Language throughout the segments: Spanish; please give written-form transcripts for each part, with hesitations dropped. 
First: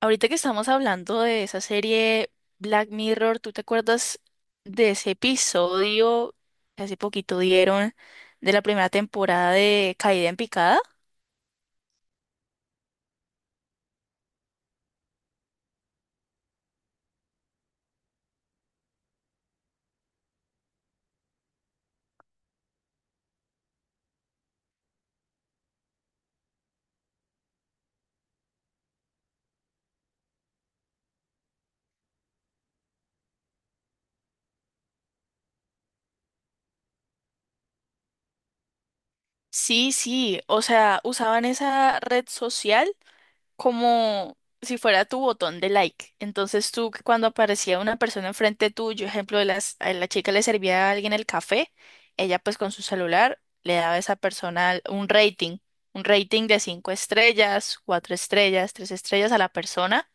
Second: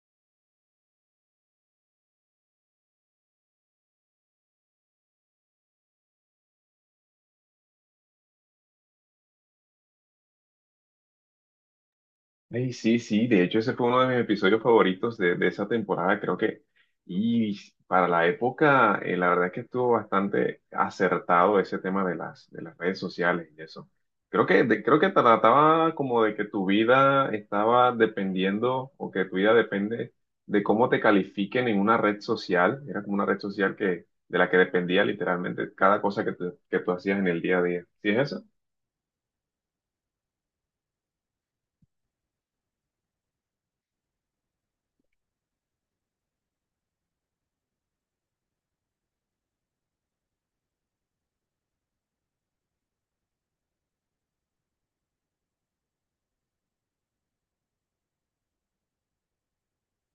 Ahorita que estamos hablando de esa serie Black Mirror, ¿tú te acuerdas de ese episodio que hace poquito dieron de la primera temporada de Caída en Picada? Ey, sí, sí, de hecho ese fue uno de mis episodios favoritos de esa temporada, creo que, y para la época, la verdad es que estuvo bastante acertado ese tema de las redes sociales y eso. Creo que, creo que trataba como de que tu vida estaba dependiendo o que tu vida depende de cómo te califiquen en una red social. Era como una red social de la que dependía literalmente cada cosa que tú hacías en el día a día. ¿Sí es eso? Sí, sí, o sea, usaban esa red social como si fuera tu botón de like. Entonces tú cuando aparecía una persona enfrente tuyo, ejemplo, de a la chica le servía a alguien el café, ella pues con su celular le daba a esa persona un rating de 5 estrellas, 4 estrellas, 3 estrellas a la persona,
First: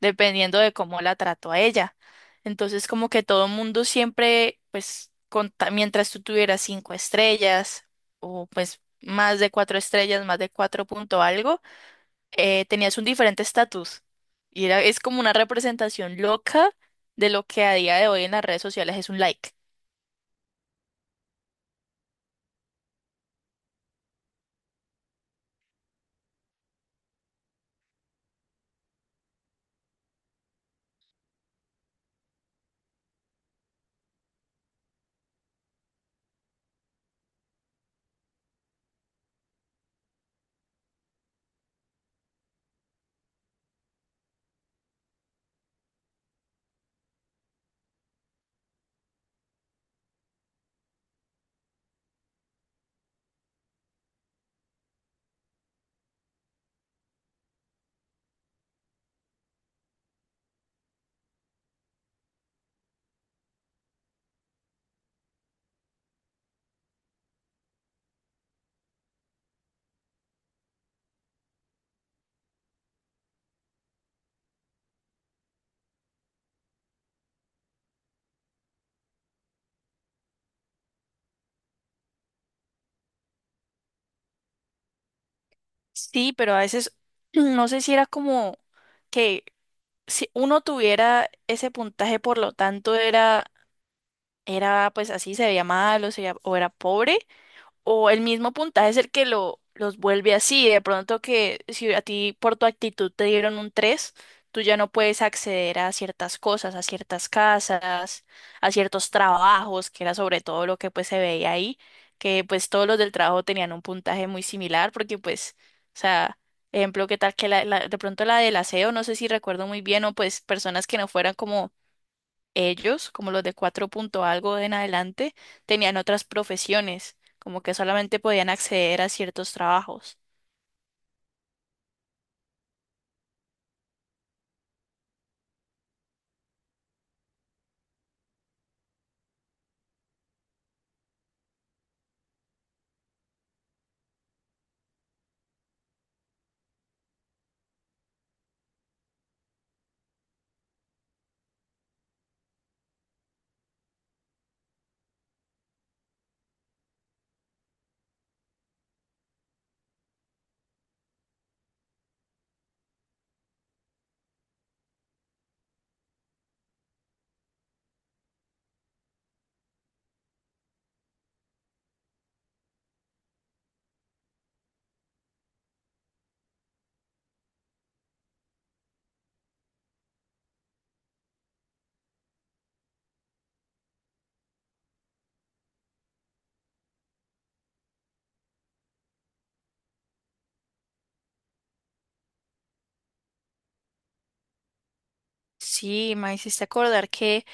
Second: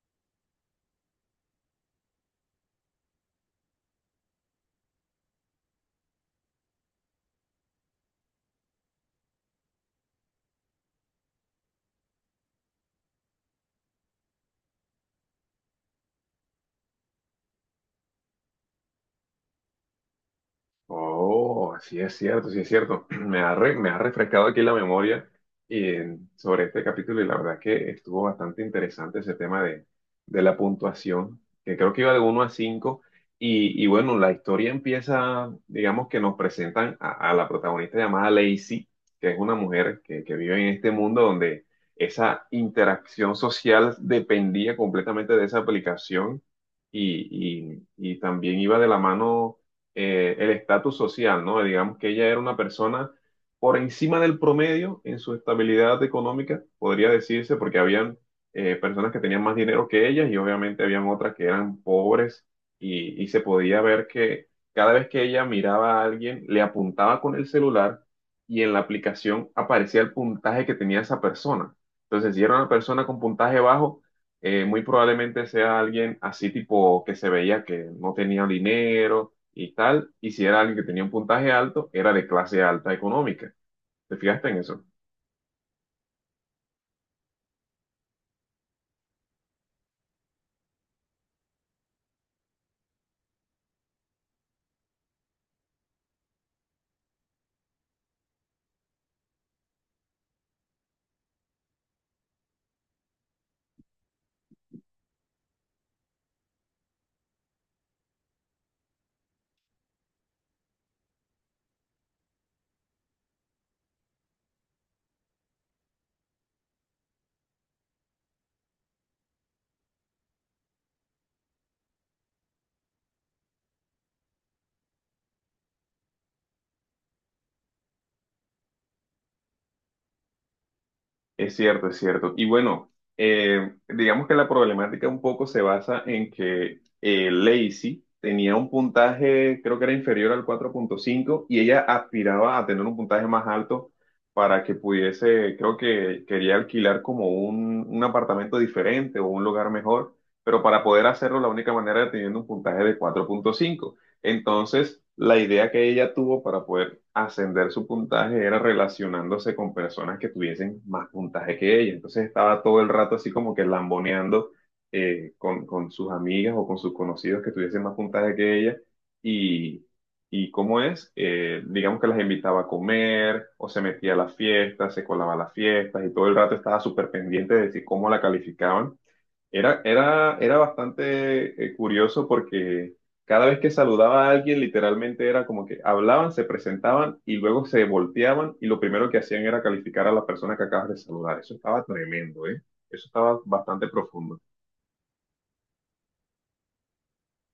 dependiendo de cómo la trató a ella. Entonces como que todo el mundo siempre, pues mientras tú tuvieras 5 estrellas o pues más de 4 estrellas, más de cuatro punto algo, tenías un diferente estatus. Y era, es como una representación loca de lo que a día de hoy en las redes sociales es un like. Oh, sí es cierto, sí es cierto. Me ha refrescado aquí la memoria sobre este capítulo, y la verdad que estuvo bastante interesante ese tema de la puntuación, que creo que iba de uno a 5 y bueno, la historia empieza, digamos que nos presentan a la protagonista llamada Lacey, que es una mujer que vive en este mundo donde esa interacción social dependía completamente de esa aplicación y, y también iba de la mano el estatus social, ¿no? Digamos que ella era una persona por encima del promedio en su estabilidad económica, podría decirse, porque habían personas que tenían más dinero que ellas y obviamente habían otras que eran pobres y se podía ver que cada vez que ella miraba a alguien, le apuntaba con el celular, y en la aplicación aparecía el puntaje que tenía esa persona. Entonces, si era una persona con puntaje bajo, muy probablemente sea alguien así tipo que se veía que no tenía dinero y tal, y si era alguien que tenía un puntaje alto, era de clase alta económica. ¿Te fijaste en eso? Sí, pero a veces no sé si era como que si uno tuviera ese puntaje, por lo tanto era, era pues así, se veía mal o, o era pobre, o el mismo puntaje es el que lo, los vuelve así. De pronto que si a ti por tu actitud te dieron un 3, tú ya no puedes acceder a ciertas cosas, a ciertas casas, a ciertos trabajos, que era sobre todo lo que pues se veía ahí, que pues todos los del trabajo tenían un puntaje muy similar porque pues, o sea, ejemplo, qué tal que de pronto la del aseo, no sé si recuerdo muy bien, o pues personas que no fueran como ellos, como los de cuatro punto algo en adelante, tenían otras profesiones, como que solamente podían acceder a ciertos trabajos. Es cierto, es cierto. Y bueno, digamos que la problemática un poco se basa en que Lacey tenía un puntaje, creo que era inferior al 4.5, y ella aspiraba a tener un puntaje más alto para que pudiese, creo que quería alquilar como un apartamento diferente o un lugar mejor, pero para poder hacerlo la única manera era teniendo un puntaje de 4.5. Entonces, la idea que ella tuvo para poder ascender su puntaje era relacionándose con personas que tuviesen más puntaje que ella. Entonces estaba todo el rato así como que lamboneando con sus amigas o con sus conocidos que tuviesen más puntaje que ella. Y, y cómo es, digamos que las invitaba a comer o se metía a las fiestas, se colaba a las fiestas y todo el rato estaba súper pendiente de decir cómo la calificaban. Era bastante curioso porque cada vez que saludaba a alguien, literalmente era como que hablaban, se presentaban y luego se volteaban, y lo primero que hacían era calificar a la persona que acabas de saludar. Eso estaba tremendo, ¿eh? Eso estaba bastante profundo. Sí, me hiciste acordar que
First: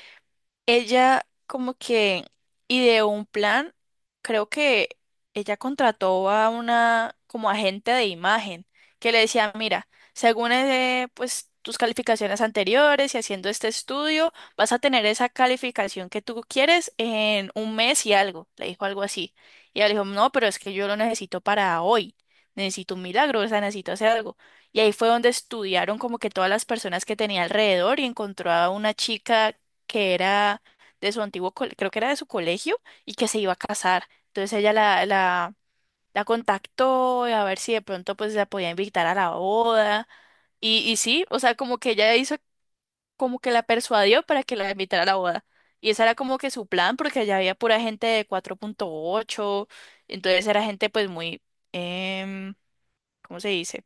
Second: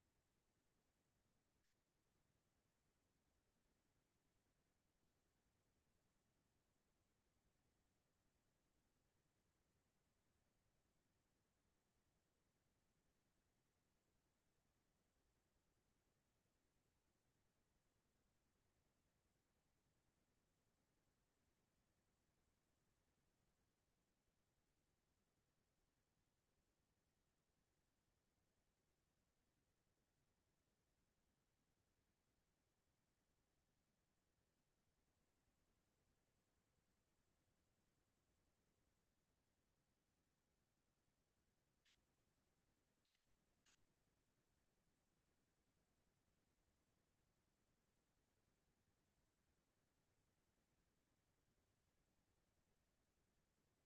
ella como que ideó un plan, creo que ella contrató a una como agente de imagen que le decía, mira, según pues tus calificaciones anteriores y haciendo este estudio, vas a tener esa calificación que tú quieres en un mes y algo, le dijo algo así. Y ella le dijo, no, pero es que yo lo necesito para hoy, necesito un milagro, o sea, necesito hacer algo. Y ahí fue donde estudiaron como que todas las personas que tenía alrededor y encontró a una chica que era de su antiguo, creo que era de su colegio, y que se iba a casar. Entonces ella la contactó a ver si de pronto pues la podía invitar a la boda. Y sí, o sea, como que ella hizo, como que la persuadió para que la invitara a la boda. Y ese era como que su plan, porque allá había pura gente de 4,8, entonces era gente pues muy, em, ¿cómo se dice?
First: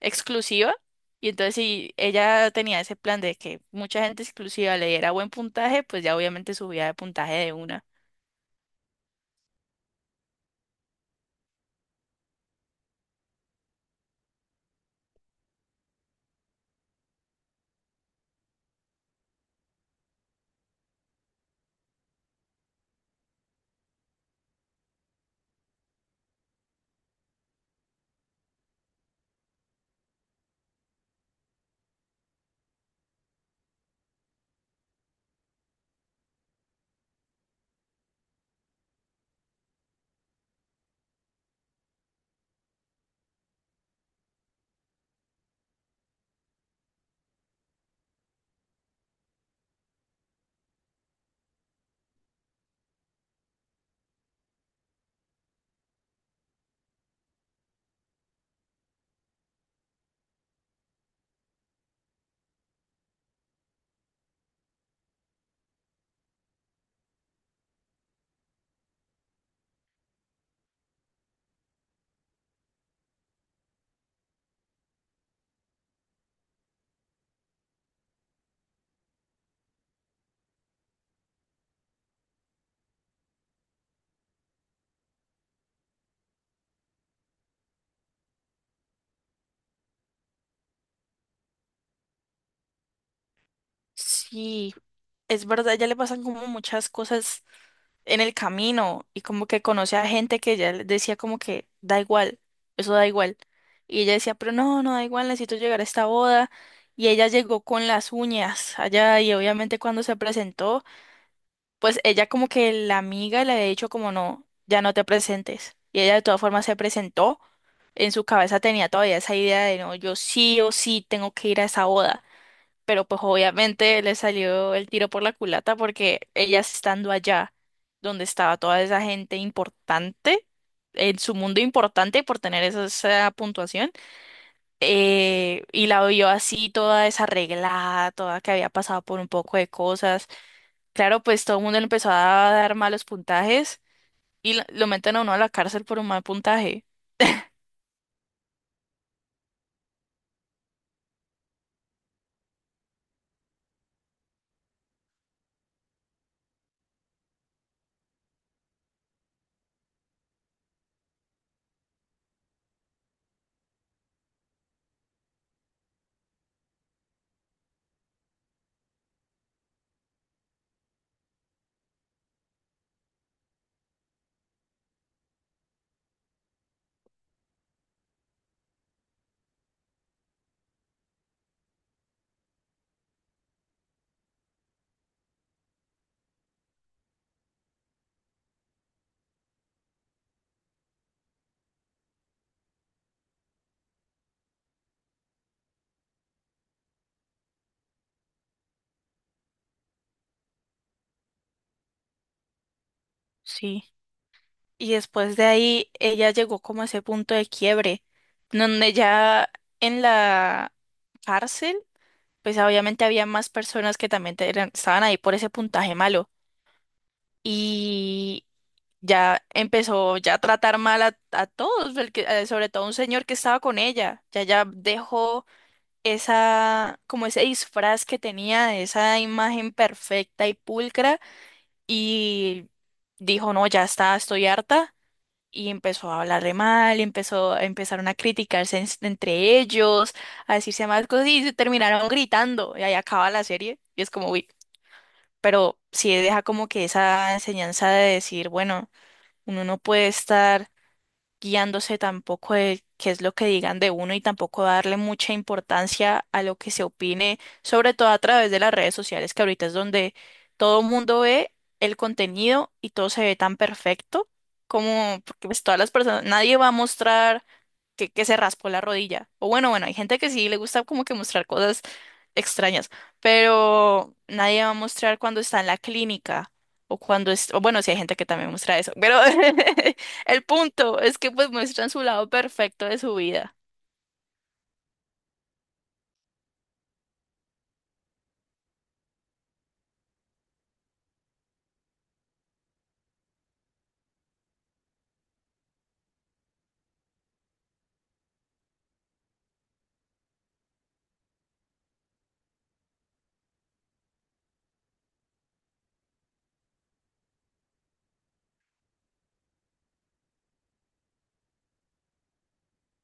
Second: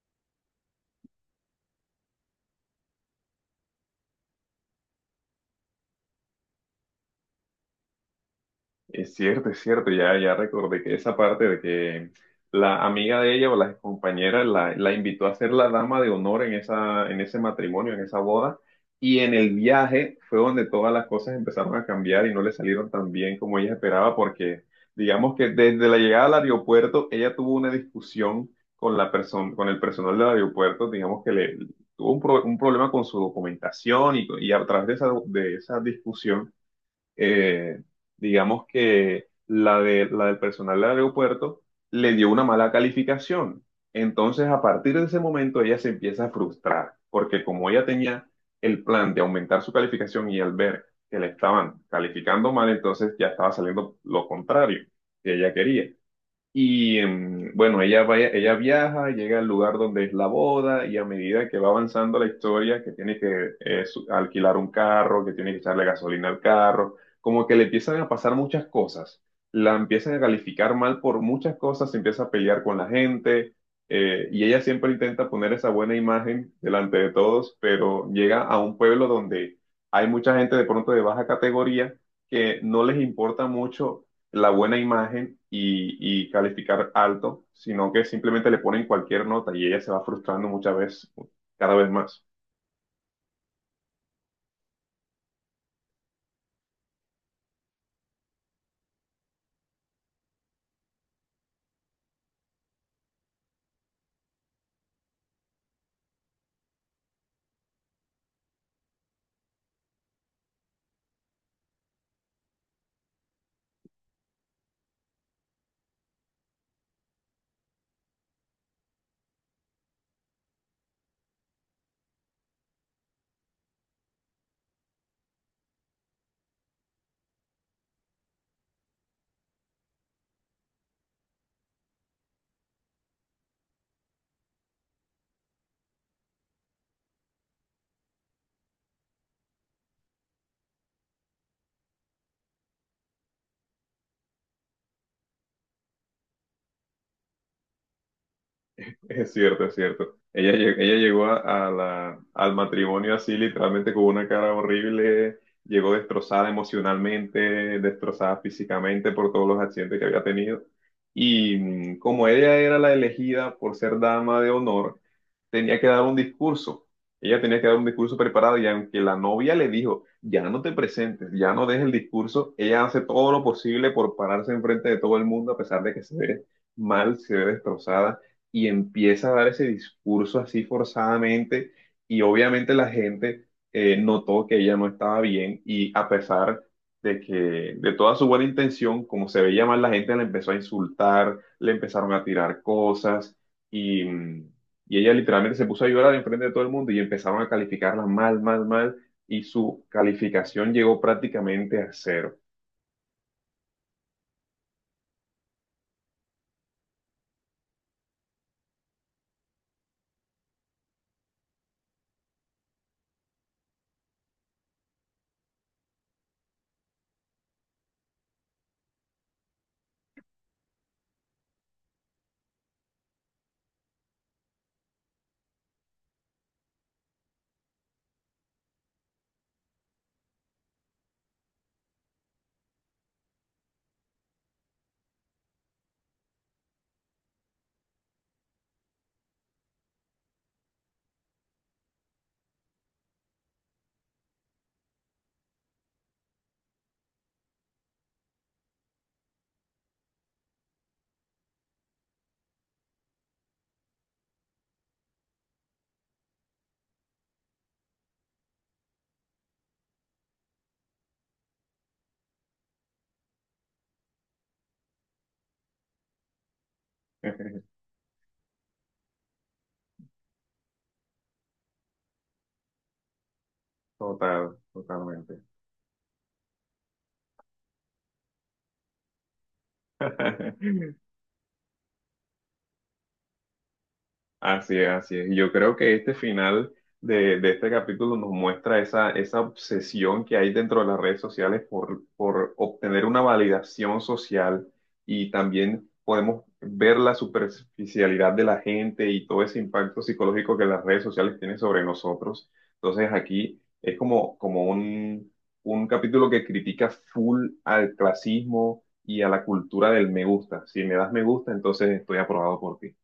Exclusiva. Y entonces si ella tenía ese plan de que mucha gente exclusiva le diera buen puntaje, pues ya obviamente subía de puntaje de una. Es cierto, ya, ya recordé que esa parte de que la amiga de ella o la compañera la invitó a ser la dama de honor en esa, en ese matrimonio, en esa boda, y en el viaje fue donde todas las cosas empezaron a cambiar y no le salieron tan bien como ella esperaba, porque digamos que desde la llegada al aeropuerto ella tuvo una discusión con la persona, con el personal del aeropuerto. Digamos que le tuvo un problema con su documentación, y a través de esa discusión, eh, digamos que la del personal del aeropuerto le dio una mala calificación. Entonces, a partir de ese momento, ella se empieza a frustrar, porque como ella tenía el plan de aumentar su calificación, y al ver que le estaban calificando mal, entonces ya estaba saliendo lo contrario que ella quería. Y bueno, ella viaja, llega al lugar donde es la boda, y a medida que va avanzando la historia, que tiene que alquilar un carro, que tiene que echarle gasolina al carro, como que le empiezan a pasar muchas cosas. La empiezan a calificar mal por muchas cosas, se empieza a pelear con la gente, y ella siempre intenta poner esa buena imagen delante de todos, pero llega a un pueblo donde hay mucha gente de pronto de baja categoría que no les importa mucho la buena imagen y calificar alto, sino que simplemente le ponen cualquier nota, y ella se va frustrando muchas veces, cada vez más. Sí, es verdad, ya le pasan como muchas cosas en el camino y como que conoce a gente que ya le decía como que da igual, eso da igual. Y ella decía, pero no, no da igual, necesito llegar a esta boda. Y ella llegó con las uñas allá y obviamente cuando se presentó, pues ella como que la amiga le había dicho como no, ya no te presentes. Y ella de todas formas se presentó. En su cabeza tenía todavía esa idea de no, yo sí o sí tengo que ir a esa boda. Pero pues obviamente le salió el tiro por la culata porque ella estando allá donde estaba toda esa gente importante, en su mundo importante por tener esa, esa puntuación, y la vio así toda desarreglada, toda que había pasado por un poco de cosas. Claro, pues todo el mundo le empezó a dar malos puntajes y lo meten a uno a la cárcel por un mal puntaje. Es cierto, es cierto. Ella llegó al matrimonio así, literalmente con una cara horrible, llegó destrozada emocionalmente, destrozada físicamente por todos los accidentes que había tenido. Y como ella era la elegida por ser dama de honor, tenía que dar un discurso. Ella tenía que dar un discurso preparado, y aunque la novia le dijo, ya no te presentes, ya no des el discurso, ella hace todo lo posible por pararse enfrente de todo el mundo a pesar de que se ve mal, se ve destrozada, y empieza a dar ese discurso así forzadamente, y obviamente la gente notó que ella no estaba bien, y a pesar de que de toda su buena intención, como se veía mal, la gente la empezó a insultar, le empezaron a tirar cosas y, y ella literalmente se puso a llorar enfrente de todo el mundo y empezaron a calificarla mal, mal, mal, y su calificación llegó prácticamente a cero. Sí. Y después de ahí ella llegó como a ese punto de quiebre, donde ya en la cárcel, pues obviamente había más personas que también estaban ahí por ese puntaje malo. Y ya empezó ya a tratar mal a todos, sobre todo a un señor que estaba con ella. Ya ya dejó esa, como ese disfraz que tenía, de esa imagen perfecta y pulcra, y dijo, no, ya está, estoy harta, y empezó a hablarle mal, empezaron a criticarse entre ellos, a decirse más cosas, y se terminaron gritando, y ahí acaba la serie, y es como, uy, pero sí deja como que esa enseñanza de decir, bueno, uno no puede estar guiándose tampoco de qué es lo que digan de uno y tampoco darle mucha importancia a lo que se opine, sobre todo a través de las redes sociales, que ahorita es donde todo el mundo ve el contenido y todo se ve tan perfecto como porque pues todas las personas, nadie va a mostrar que se raspó la rodilla. O bueno, bueno, hay gente que sí le gusta como que mostrar cosas extrañas, pero Total, nadie va a mostrar totalmente. cuando está en la clínica o cuando es, o bueno, sí hay gente que también muestra eso, pero el punto es que pues muestran su lado perfecto de su vida. Así es, así es. Y yo creo que este final de este capítulo nos muestra esa obsesión que hay dentro de las redes sociales por obtener una validación social, y también podemos ver la superficialidad de la gente y todo ese impacto psicológico que las redes sociales tienen sobre nosotros. Entonces aquí es como un capítulo que critica full al clasismo y a la cultura del me gusta. Si me das me gusta, entonces estoy aprobado por ti.